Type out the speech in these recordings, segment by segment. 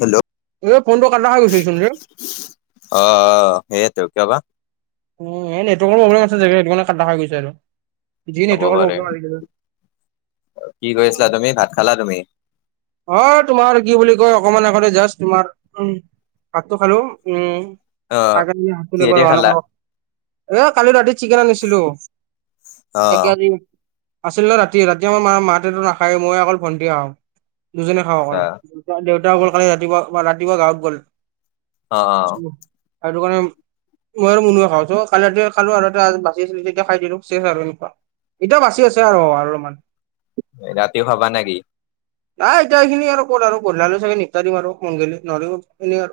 Hello এ, ফোনটো কটা হৈ গৈছে অ', সেইটো কিয় বা? উম, নেটৱৰ্কৰ প্ৰব্লেম আছেে, সেইটো কাৰণে কাটা হৈ গৈছে আৰু। জি হ'ব নেটৱৰ্ক পাৰে কি কৰি আছিলা প্ৰব্লেম তুমি ভাত খালা তুমি? অ', তোমাৰ কি বুলি কয়, অকমান আগতে জাষ্ট তোমাৰ উ ভাতটো খালো, উম। অ আ হ এ [unintelligible] কিহেদি খালা কালি ৰাতি চিকেন আনিছিলোঁ অ', আছিল ন', ৰাতি ৰাতি আমাৰ মা মাহঁতেতো নাখায়, মই অকল ভণ্টি দুজনে খাওঁ আচ্ছা অকল, দে দেউতা গ'ল কালি ৰাতিপুৱা বা ৰাতিপুৱা গাঁৱত গ'ল। অ অ সেইটোকাৰণে মই আৰু মোনোহে খাওঁ ত', ৰাতি খালো আৰু বাচি আছিলো, তেতিয়া খাই দিলো শেষ আৰু এনেকুৱা। এতিয়াও বাচি আছে, আৰু আৰু অলপমান। ৰাতিও খাবা নেকি? নাই এতিয়া সেইখিনি আৰু কৰ'ত আৰু বধলাল [unintelligible] চাগে নিপাৰিম আৰু মংগী ন এনেলা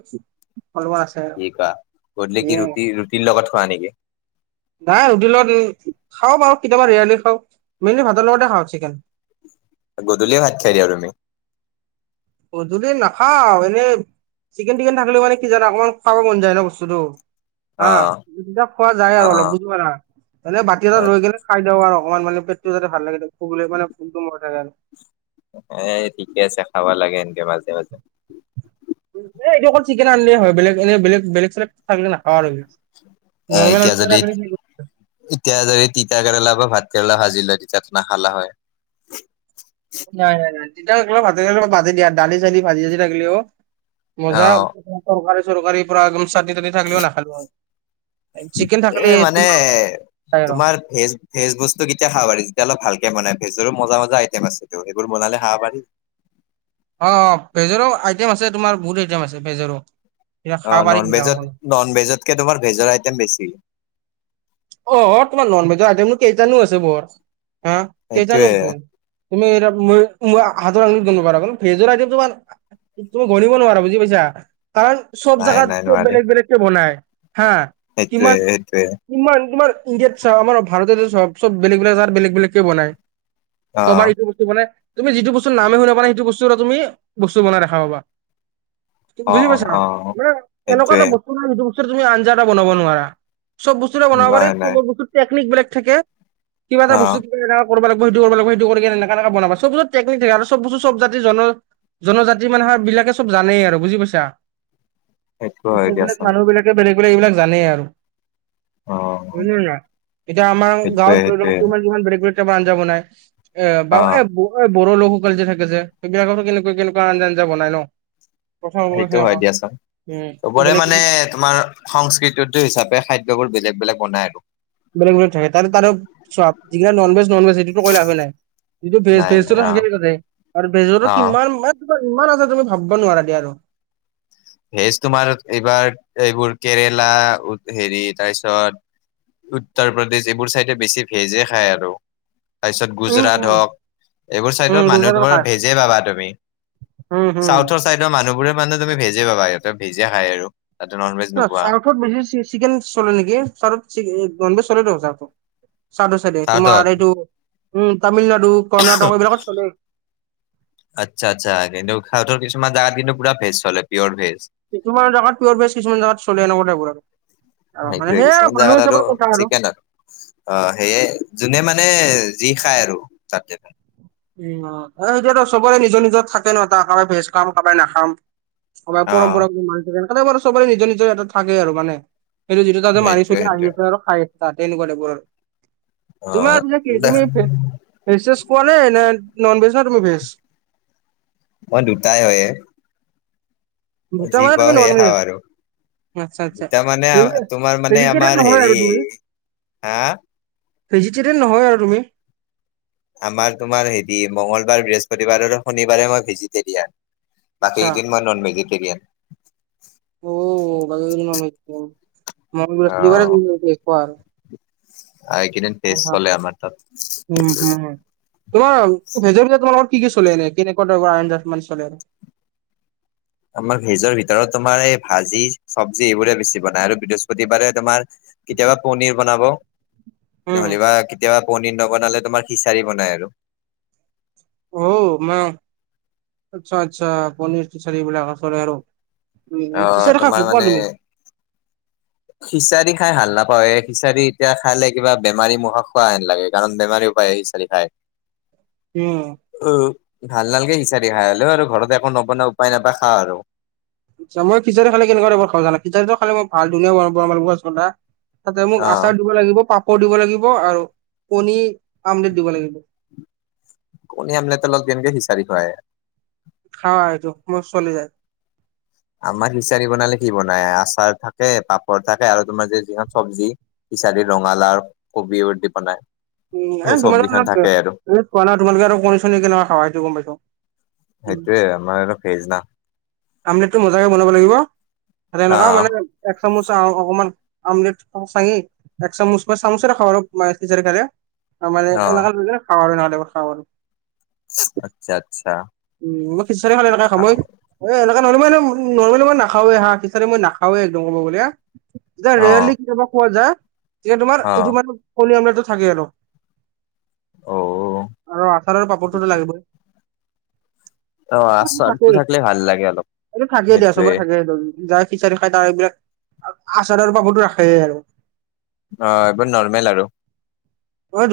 আছে [unintelligible] গধুলি কি উম, ৰুটি, ৰুটিৰ লগত খোৱা নেকি? নাই ৰুটি লগত, খাওঁ বাৰু কেতিয়াবা ৰেয়াৰলি খাওঁ। মেইনলি ভাতৰ লগতে খাওঁ চিকেন। গধূলিয়ে ভাত খাই দিয়া তুমি। পধূলি নাখাওঁ, এনেই চিকেন টিকেন থাকিলে মানে কি জানা, অকমান খাব মন যায় ন', বস্তুটো। অ হা খোৱা যায় অ আৰু অলপ বুজ [unintelligible] পা না এ বাতি অ এটা ৰৈ গ'লে খাই দিওঁ আৰু অকণমানানে পেটটো যাতে ভাল লাগে, ভাল মানে ভোগটো মৰি থাকে আৰু। এ, ঠিকে আছে খাব লাগে এনকে মাজে মাজে। এ, এইটো অকল চিকেন আনিলিয়ে হয়, বেলেগ এনে বেলেগ বেলেগ চেলেগ চাক নাখওঁ আৰু, এ নৰ্মেল এতিয়া যদি এতিয়া যদি তিতা কেৰেলা, বা ভাত কেৰেলা ভাজি লয়, তেতিয়া, নাখালা হয়। নাই নাই নাই, তেতিয়া ভা ভাজি দিয়া দালি চালি ভাজি যদি থাকিলেও মজা, অ টৰকাৰী চৰকাৰীৰ পৰা একদম চাটনি তাতনি থাকিলেও নাখালো আৰু এ', মানে তোমাৰ ভেজ, ভেজ বস্তু কেতিয়া খাব পাৰি, যেতিয়া অলপ ভালকে বনাই ভেজৰো মজা মজা আইটেম আছেটো, সেইবোৰ বনালে খাব পাৰি। অ অ', ভেজৰো আইটেম আছে তোমাৰ বহুত আইটেম আছে ভেজৰো, অ খাব পাৰি নন এই ভেজত বিলাকো। নন ভেজতকে, তোমাৰ ভেজৰ আইটেম বেছি। অ অ', তোমাৰ ননভেজৰ আইটম নো কেইটা নো আছে, বৰ হা সেইটোয়ে কেইটানো আছে। তুমি হাতবাৰ [unintelligible] ভেজৰ আহটম তোমাৰ তুমি গনিব নোৱাৰা বুজি পাইছা। কাৰণ চব নাই নাই জাগাত, বেলেগ বেলেগক বনায় হা সেইটোৱে কিমান সেইটোৱে। ইমান, তোমাৰ ইণ্দিয়াত চা, আমাৰ ভাৰততে চব বেলেগ বেলেগ জেগাত বেলেগ বেলেগকে বনায়। অ [unintelligible] তো মানে তুমি যিটো বস্তুৰ নামে শুনা পোৱা নাই সেইটো বস্তুৰো তুমি বস্তু বনাই দেখা পাবা। অ বুজি অ পাইছা, অ মানে এনেকুৱা সেইটোয়ে এটা বস্তু কোনো এটা বস্তুৰ তুমি আঞ্জা এটা বনাব নোৱাৰা, চব বস্তুৰে বনাবা বাট নাই নাই বস্তুৰ টেকনিক বেলেগ থাকে, কিবা এটা অ বস্তু কেনেকা কৰিব লাগিব সেইটো কৰিব, সেইটো কৰি এনে এনেকা বনাবা, চব বস্তুত টেনিক থাকে আৰু চব বস্তু চব জাতি জনা জনজাতি মানে বিলাকে চব জানেই আৰু বুজি পাইছা? সেইটো হয় এইলেগ বেলেগ দিয়াচোন মানুহবিলাকে বেলেগ বেলেগ এইবিলাক জানেই আৰু। অ হয় নে নাই? এতিয়া আমাৰ সেইটোয়ে গাঁৱত ধৰি সেইটোয়ে লওক ইমান বেলেগ বেলেগকে আঞ্জা বনাই। এ, বা, অ এ, বু এ, বড়ো লোকসকল যে থাকে যে সেইবিলাককো কেনেকুৱা কেনেকুৱা আঞ্জা আঞ্জা বনাই ন'? প্ৰথম অৱস্থাত সেইটো হয় সেনেকুৱা। দিয়াচোন। উম চবৰে বেলেগ মানে বেলেগ তোমাৰ সংস্কৃতি উদ্য হিচাপে খাদ্যবোৰ বেলেগ বেলেগ বনাই আৰু। বেলেগ বেলেগ থাকে, তা-তাৰে চোৱা যিবিলাক ননভেজ ননভেজ সেইটোতো কৈ লাভে নাই। যিটো ভেজ, নাই ভেজ নাই অ থাকেই তাতে আৰু ভেজটো অ কিমান মান ইমান আছে তুমি ভাবিব নোৱাৰা দিয়া আৰু। ভেজ তোমাৰ এইবাৰ এইবোৰ কেৰেলা হেৰি তাৰপিছত উত্তৰ প্ৰদেশ এইবোৰ চাইডে বেছি ভেজে খায় আৰু। তাৰপিছত উম গুজৰাট উম হওক এইবোৰ উম চাইডত মানুহ গুলবাৰৰ তোমাৰ খাৰ ভেজেই পাবা তুমি। উম, হুম। চাইইডৰ মানুহবোৰে মানে তুমি ভেজে পাবা, সিহঁতে ভেজে খাই আৰু তাতে ননভেজ নোপোৱা। ত'ত বেছি চিকেন চলে নেকি, তাৰ ননভেজ চলেটো। চাডো চাইডে চাউথত তোমাৰ এইটো উম, তামিলনাডু, কৰ্ণাটক এইবিলাকত চলে। আচ্ছা আচ্ছা, এনে উশাহতৰ কিছুমান জাগাত কিন্তু পুৰা ভেজ চলে, পিয়ৰ ভেজ। কিছুমান জাগাত পিয়ৰ ভেজ, কিছুমান জেগাত চলেনে লাগিব আৰু। অ মানে সেইটোৱে, সেই কিছুমান মানুহ জাগাত আৰু হিচাপৰ কথা চিকেন আৰু। অ' সেয়া, যোনে মানে যি খায় আৰু তাতে খাই। উ, এতিয়াতো চবৰে নিজৰ নিজৰ থাকে ন' তাৰ কাৰোবাই ভেজ খাম কাৰোবাই নাখাম। চবাৰ অ পৰম্পৰাগ মানি থাকে বাৰু চবৰে নিজৰ নিজৰ ইয়াতে থাকে আৰু মানে। সেইটো যিটো তাতে মাৰি সেইটোৱে চলি সেইটোৱে আহি আছে আৰু খাই আছে তাতে এনেকুৱা টাইপৰ আৰু। অ তোমাৰ পিছে কি, দেখ তুমি ভেজ চেজ খোৱানে নে ননভেজ না তুমি ভেজ? মই দুটাই হয়। দুটা মানে তুমি সেয়ে খাওঁ ননভেজ। আৰু আচ্ছা আচ্ছা, দুটা মানে হেইজে তোমাৰ মানে হেৰি আমাৰ কিতে আৰু হেৰি তুমি। হা ভেজিটেৰিয়ান নহয় আৰু তুমি। আমাৰ তোমাৰ হেৰি মংগলবাৰ, বৃহস্পতিবাৰ আৰু শনিবাৰে মই ভেজিটেৰিয়ান, আচ্ছা বাকীদিন ননভেজিটেৰিয়ান। অ [unintelligible] আ, এইকেইদিন ভেজ চলে আমাৰ তাত। উম, হুম, হুম, তোমাৰ ভেজৰ তোমালোকৰ কি কি চলে এনে কেনেকুৱা ধৰণৰ আঞ্জা মানে চলে আৰু? আমাৰ ভেজৰ ভিতৰত তোমাৰ এই ভাজি, চব্জি এইবোৰে বেছি বনাই আৰু বৃহস্পতিবাৰে তোমাৰ কেতিয়াবা পনিৰ বনাব উম, নহ'লেবা কেতিয়াবা পনিৰ নবনালে তোমাৰ খিচাৰি বনাই আৰু। অ' মা আচ্ছা আচ্ছা, পনীৰ, খিচাৰি চলে আৰু। উ, অ খিচাৰি খাই তোমাৰ ভাল মানে পোৱা তুমি? খিচাৰি খাই ভাল নাপাৱে, খিচাৰি এতিয়া খালে কিবা বেমাৰী মুখত খোৱাহেন লাগে কাৰণ বেমাৰীও খিচা ৰি খায়। উম। অ' ভাল নালাগে খিচাৰি খাই, হ'লেও আৰু ঘৰত একো নবনাই উপায় নাপায় খাও আৰু। মই খিচাৰী খালে কেনেকুৱা টাইপৰ খাও জানা, খিচাৰিটো খালে মই [unintelligible] তাতে মোক অ'। আচাৰ দিব লাগিব, পাপৰ দিব, লাগিব আৰু কণীৰ আমলেট দিব লাগিব। কণী আমলেটৰ লগত কেনকে খিচৰি খোৱা হে? খাও আৰু এইটো, মোৰ চলি যায়। আমাৰ খিচাৰী বনালে কি বনাই, আচাৰ থাকে, পাপৰ থাকে, আৰু তোমাৰ যে যিখন চব্জি খিছাৰী, ৰঙালাও, কবিও দি বনায়। উম, এ তোমাৰ অলপ খোৱা নাই, তোমালোকে আৰু কণী চনী কেনেকুৱা খাৱ, সেইটো গম পাইছ। সেইটোয়ে আমাৰ আৰু ভেজ না। কমলেটটো মজাকে বনাব লাগিব, ত এনেকুৱা অ' মানে এক চামুচ [unintelligible] এক চামুচ বা চামুচেৰে খাওঁ, আৰু খালে মানে অ' এনেকুৱা ল খাওঁ আৰু নহ'লে খাওঁ আৰু আচ্ছা আচ্ছা। উম, মই খিচাৰ খাল এনেকা খাও মই খাওঁ এ, এনেকা নৰ্ম-নৰ্মেলি মই নাখাওে, হাঁ খিচাৰি মই নাখাওঁ এই একদম ক'ব গ'লে। যেতিয়া, ৰেয়াৰলি অ'। কেতিয়াবা খোৱা যায়, তেতিয়া তোমাৰ এইটো অ' মানে কণী আমলটো থাকেই আৰু, অ' আৰু আচাৰৰ পাপৰটো তো লাগিবই। অ' আচাৰটো থাকেই, থাকিলে ভাল লাগে অলপ। এইটো থাকেই দিয়া সেইটোয়ে চ'বই থাকে সেইটো যা খিচাৰি খাই তাৰ এইবিলাক, আচাৰৰ পাপৰটো ৰাখে আৰু। অ, এইবোৰ নৰ্মেল আৰু। [unintelligible]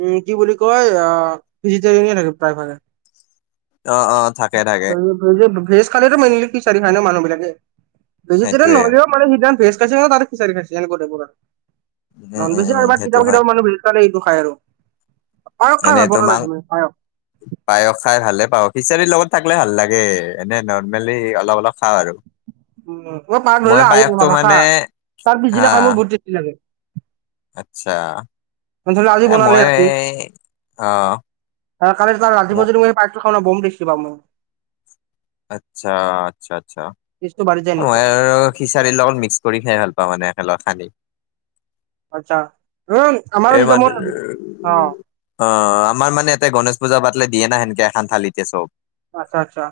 উম, কি বুলি কয়? আহ, ভিজিটৰিনে থাকে প্ৰায় ভাগ। অ, অ, থাকে থাকে। ভেজ-ভেজ খালে মেইনলি খিছাৰী খাই ন, মানুহ বিলাকে ভেজিটেৰিয়ান সেইটোয়ে। নহ'লেও মানে যি দিনা [unintelligible] খিচাৰী খাইছে এনেকুৱা টাইপৰ উম, উম, উম, সেইটো [unintelligible] হয়। খায় আৰু। পায়স খাই ভাল এনেটো পোৱা নে নাই মাং তুমি পায়স? পায়স খাই ভালে পাওঁ, খিচাৰীৰ লগত থাকিলে ভাল লাগে, এনে নৰ্মেলি অলপ, অলপ খাওঁ আৰু। [unintelligible] মই পায়সটো মানে পিছদিনা হা খাই মোৰ বহুত টেষ্টি লাগে। আচ্ছা ধৰি লোৱা আজি এ, বনালে মইএ অ, [unintelligible] বোম ট্ৰাষ্টে পাওঁ মই। আচ্ছা, আচ্ছা, আচ্ছা। টেষ্টটো বাঢ়ি যায় এনেকুৱা, খিচাৰী লগত মিক্স কৰি খাই ভাল পাওঁ, একেলগ সানি। আচ্ছা, আমাৰ এই যজ মানে ম অ, অ, আমাৰ মানে এতে গণেশ পূজা পাতলে দিয়ে না, সেনকে এখন থালিতেই চ'ব। আচ্ছা, আচ্ছা,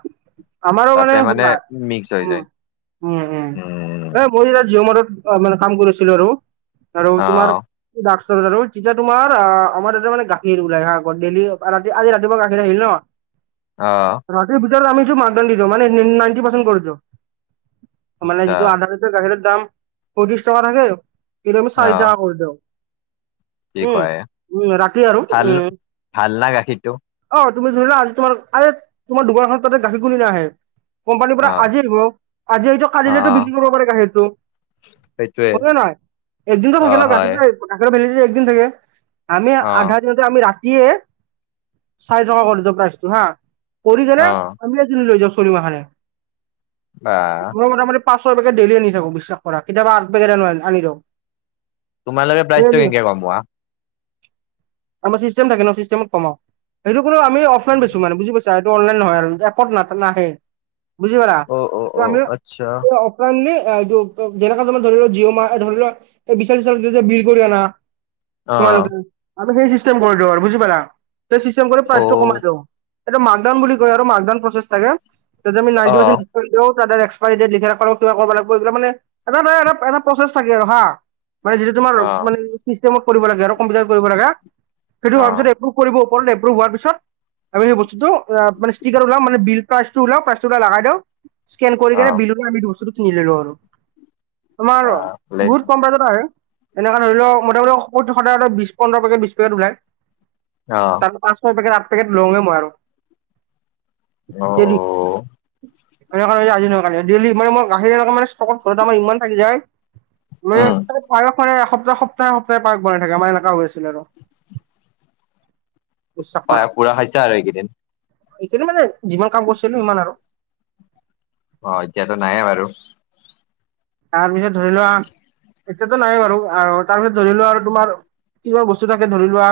আমাৰো মানে তাতে সোনা, মিক্স হৈ উম, যায় উম, উম। মই জিঅ, মদত মানে কাম কৰিছিলো আৰু, আৰু অ তোমাৰ [unintelligible] তেতিয়া তোমৰ আ, আমাৰ তাতে মানে গাখীৰ ওলাই আহ আ, ডেলি ৰাতি আজি ৰাতিপুৱা গাখীৰ আহিল ন অ, ৰাতি ভিতৰত আমি যটো [unintelligible] দি দিওঁ মানে নাইনটি পাৰ্চেন্ট কৰি কৰি দিও, মানে আচ্ছা যিটো আধা বাহিৰত দাম, পয়ত্ৰিশ টকা থাকে, কিন্তু আমি অ চাৰি টকা কৰি দিওঁ। কি উম, কয় উম, ৰাতি আৰু ভাল উম, ভাল না গাখীৰটো অ, তুমি ধুৰিলোৱা, আজি তোমাৰ আৰে তোমাৰ দোকানখনত তাতে গাখীৰ কুলি নাহে। কোম্পানীৰ অ', পৰা আজি আহিব, আজি এইটো অ', কালিলেতো অ', বিক্ৰী কৰিব পাৰে গাখীৰতটো। সেইটোৱে হয়নে ন নহয়, একদিনতো থাকিল অ', ন, হয় গাখীৰটো। গাখীৰৰ ভেলিদিটি‌ একদিন থাকে আমি অ', আধাৰ আমি ৰাতিয়ে, চাৰি টকা কৰি প্ৰাইজটো হা কৰি কেনে, অ', আমি বা [unintelligible] পাঁছ বেগে ডেইেলি আনি থাকো বিশ্বাস কৰা, কেতিয়াবা আঠবেগ আনি দিওঁ। তোমালোকে প্ৰাইজটো ডেইলি কেনেকে কমোৱা? আমাৰ চিষ্টেম থাকে ন, চিষ্টমট কমাও, সেইটো কোন আমি অফলন বেচো মানে বুজ পাইছে। চাএইটো অনলাই নহয় আৰু এপত নাহে বুজি পা, অ', অ', অ', আমি আচ্ছা এইটো যেনেককা ধমাৰ ধৰি ল জিঅ মাহ ধৰি লোৱা বিচাৰচ যে বিল কৰি আনা অ', তোমালোকে আমি চিষ্টম কৰি আৰু বুজি পালা কৰি প্ৰাইটো অ', কমাই দিওঁ। এটো মাকডন বুলি কয় আৰু মাকডউন প্ৰচেছ থাকোতে আম নাইনটি অ', পাৰ্চেণ্ ত এক্সপাইৰি ডেট লিখা থাকবা কিবা কৰিব লাগিব এইগীলা মানে এটা অলপ এটা প্ৰচেছ থাকে আৰু হা। মানে যিটো তোমাৰ অ', মানে চিচতেমত কৰিব লাগে আৰু কম্পিউটাৰত কৰিব লাগে সেইটো হোৱাৰ অ', পিছত এপ্ৰুভ কৰিব ওপৰত এপ্ৰুভ হোৱাৰ পিছত আমিই সেই বস্তুটো মানে ষ্টিকাৰ ওলাম মানে বিল প্ৰাইচ টো উলাও প্ৰাইচটো উলিয়াই লগাই দিও স্কেন কৰি কেনে অ', বিল [unintelligible] বস্তুটো কিনি লৈ লওঁ আৰু তোমাৰ বা ভালেচোন বহুত কম প্ৰাইচত আহে। এনেকা ধৰি লওক মটা মটি স সদায় বিশ পন্ধৰ পেকেট বিশ পেকেট ওলায়। অ'। তাত পাঁশ ছয় পেকট আঠ পেকেট লঙে মই আৰু। অ', জেলি। অ', সেনেক নহয় যে আজি নহয় কালি ডেইলী মানে মই [unintelligible] স্তকত ঘৰত আমাৰ ইমান থাকি যায়। মানে উম, পায়স এসপ্তাহ সপ্তাহ এসপ্তাহ পায়স বনাই থাকে আমাৰ এনেকা হৈছিল আৰু। পায়স পুৰা খাইছা আৰু এইকেইদিন। এইকেদিন মানে যিমান কাম কৰিছিলো সিমান আৰু। অ', এতিয়াতো নাইে বাৰু। তাৰপিছত ধৰি লোৱা। এতিয়াতো নাই বাৰু, তাৰপিছত ধৰি লোৱা আৰু তোমাৰ কিছুমান বস্তু থাকে ধৰি লোৱা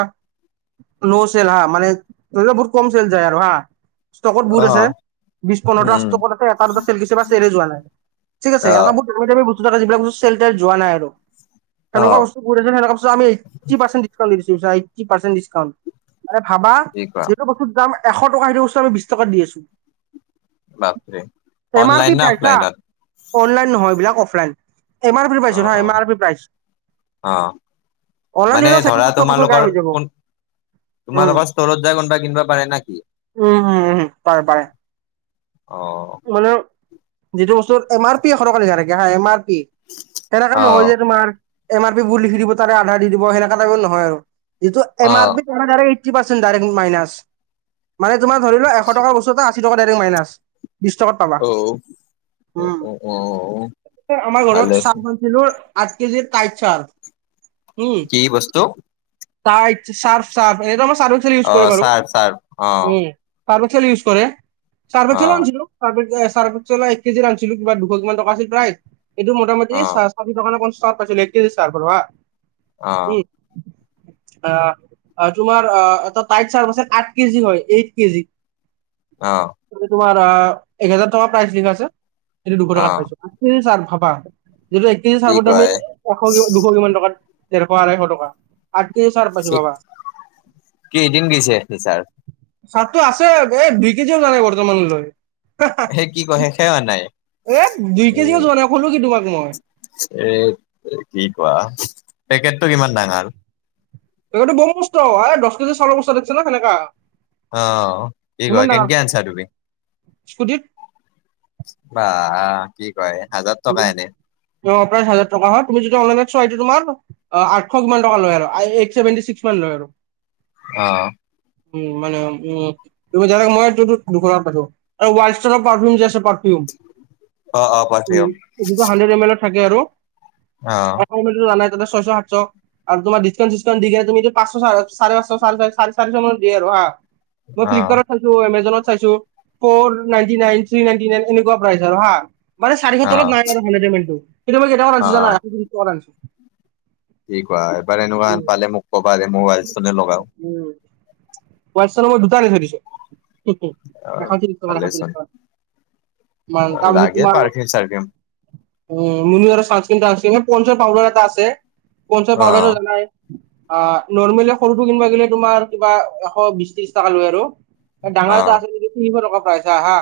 ন' চেল হা মানে বহুত কম চেল যায় আৰু হা। ষ্টকত বহুত আছে অ', বিশ উম, পোন্ধৰটা উম, ষ্টকত আছে এটা দুটা চেল গৈছে বা ছেলে যোৱা নাইে ঠিক আছে এনেকা অ', বহুত [unintelligible] বস্তু থকা যিবিলাক বস্তু চেল যোৱা নাই আৰু তেনেকুৱা অ', বস্তু [unintelligible] এইথটি পাৰ্চেন্টে ডিছকাউণ্ট দি দিছোঁ বুজিছা, এইথটি পাৰ্চেন্টে ডিছকাউণ্ট মানে, ভাবা কি কোৱা। যিটো বস্তু দাম এশ টকা সেইটো বস্তু আমি বিশ টকাত দি আছো। বাপৰে আৰ পি অননলাইন নে প্ৰাইচ হা অফলাইনত? অনলাইন নহয় এইবলাক অফলাইন, এম আৰ পি প্ৰাইচত অ', হা এম অ', আৰ পি প্ৰাইচ। অ', অনলাইন মানে দিলে ধৰা ছেকেণ্ডত চব বস্তু গায়েৱ তোমালোকৰ হৈ যাব। কোন উম তোমালোকৰ স্তৰত যায় কোনোবাই কিনিবা পাৰে নে কি? উম, উম, উমম, পাৰে পাৰে। অ'। মানে যিটো বস্তুৰ এম আৰ পি এশ টকা লিখা থাকে হা এম আৰ পি। সেনেকা অ', নহয় যে তোমাৰ এম আৰ পি বোৰ লিখি দিব তাৰে আধা দি দিব সেনেকা টাইপৰ নহয় আৰু। যিটো অ', এম আৰ অ', পি [unintelligible] এইটি পাৰ্চেণ্ট ডাইৰেক্ট মাইনাচ। মানে তোমাৰ ধৰি লোৱা এশ টকাৰ বস্তু এটা আশী টকা ডাইৰেক্ট মাইনাচ। বিশ টকাত পাবা, অ', উম, অ', অ', আমাৰ ভালে ঘৰত আছে। চাহ কিলোৰ আঠ কেজি [unintelligible] চাৰ কি বস্তু? টাইড চাৰফ চাৰফ এনেটো আমাৰ চাৰফএক্সেল ইউজ কৰে অ', বাৰু চাৰ্ফ চাৰ্ফ অ', উম। চাৰফ এক্সেল ইউজ কৰে ছাৰ্ফ এক্সেল অ', আছিলো। ছাৰ্ফ এক্সেল ছাৰ্ফ এক্সেলৰ এক কেজি আনিছিলো দুশ কিমান টকা আছিল প্ৰায় এইটো মোটামুি অ', চা ষাঠি টকা নে পঞ্চাছ টকাত পাইছিলোঁ এক কেজি ছাৰ্ফট হা অ', উম। অ', তোমাৰ আহ এটা টাইট ছাৰ্ফ আঠ কেজি হয় এইট কেজি। অ'। তোমাৰ এক হেজাৰ টকা প্ৰাইচ লিখা আছে সেইটো দুশ টকাত অ', পাইছো। [unintelligible] কেজি ছাৰ্ফ ভাবা যিটো এক কেজি কি ছাৰ্ফৰ দামে কয় এশ দুশ কিমান টকাত ডেৰশ আঢ়ৈশ টকা। আঠ কেজি ছাৰ্ফ পাইছো ভাবা। কেইদিন গৈছে ছাৰ ছাৰ্ফটো আছে এই দুই কেজিএ ওলোৱা নাই বৰ্তমানলৈ। সেই কি কোৱা শেষে হোৱা নাই। এই দুই এ কেজিও যোৱা নাই ক'লো কি তোমাক মই। এ কি কোৱা পেকেটটো কিমান ডাঙৰ? পেকেটটো বোম মস্ত হাই দহ কেজি চাউলৰ বস্তা দেখিছা না সেনেকা। অহ, কি কোৱা ইমান ডাঙৰ কেনকে আনছা তুমি? স্কুটিত। বা কি কয় এ, হাজাৰ টকা এনেই। আপোনাৰ হাজাৰ টকা হয়। তুমি যদি অনলাইন চোৱা এইটো তোমাৰ অহ, আঠশ কিমান টকা লয় আৰু এইট ছেভেনটি ছিক্স মান লয় আৰু। অহ। উম, মানে উম। তুমি জানা‌ এইটো দুশ টকাত পাইছোঁ আৰু ওৱষ্টানৰ পাৰ্ফিউম যে আছে পাৰ্ফিউম। অহ', অহ'। উম, যিটো হাড্ৰেড এম এল অত থাকে আৰু অ', তুমিতো‌ জানাই তাতে ছয়শ সাতশ। আৰু তোমাৰ ডিছকাউণ্ট-চিছকাউণ্ট দি কেনে তুমিটো পাঁশ, চাৰে পাঁশ, চাৰে চাৰিশ মান দিয়ে আৰু হা। মই অ', ফ্লিপকাৰ্টত চাইছোঁ, এমেজনত চাইছোঁ, for ninety nine, three ninety nine, এনেকুৱা প্ৰাইচ আৰু হা। মানে চাৰিশ তলত অ', নাই আৰু হালধীয়া মেনটো কিন্তু মই কেই টকাত আনছো অ', জানা এশ ত্ৰিশ টকাত আনছো। কি কোৱা। এবাৰ এনেকুৱান পালে মোক ক'বা যে মোবাইল ষ্টনে লগাওঁক। [unintelligible] দুটা‌ আনি থৈ দিছোঁ, এশত্ৰিশ টকাত এশত্ৰিশ ভালেচোন টকাত। মান তাৰপিছত লাগে তোমাৰ পাৰফিউম চাৰফিউম উম, মুনা আৰু চানস্ক্ৰীণ-তানস্ক্ৰীণ আৰু পঞ্চৰ পউাদাৰ এটা আছে পঞ্চৰ অ পাউদাৰতো‌ যেনাই। অহ, নৰ্মেলি সৰুটো কিনবা গিলে তোমাৰ, কিবা এশ বিশ ত্ৰিশ টকা লৈ আৰু। অ ডাঙৰটো আছে সেইটো তিনিশ টকা প্ৰাইছ হা।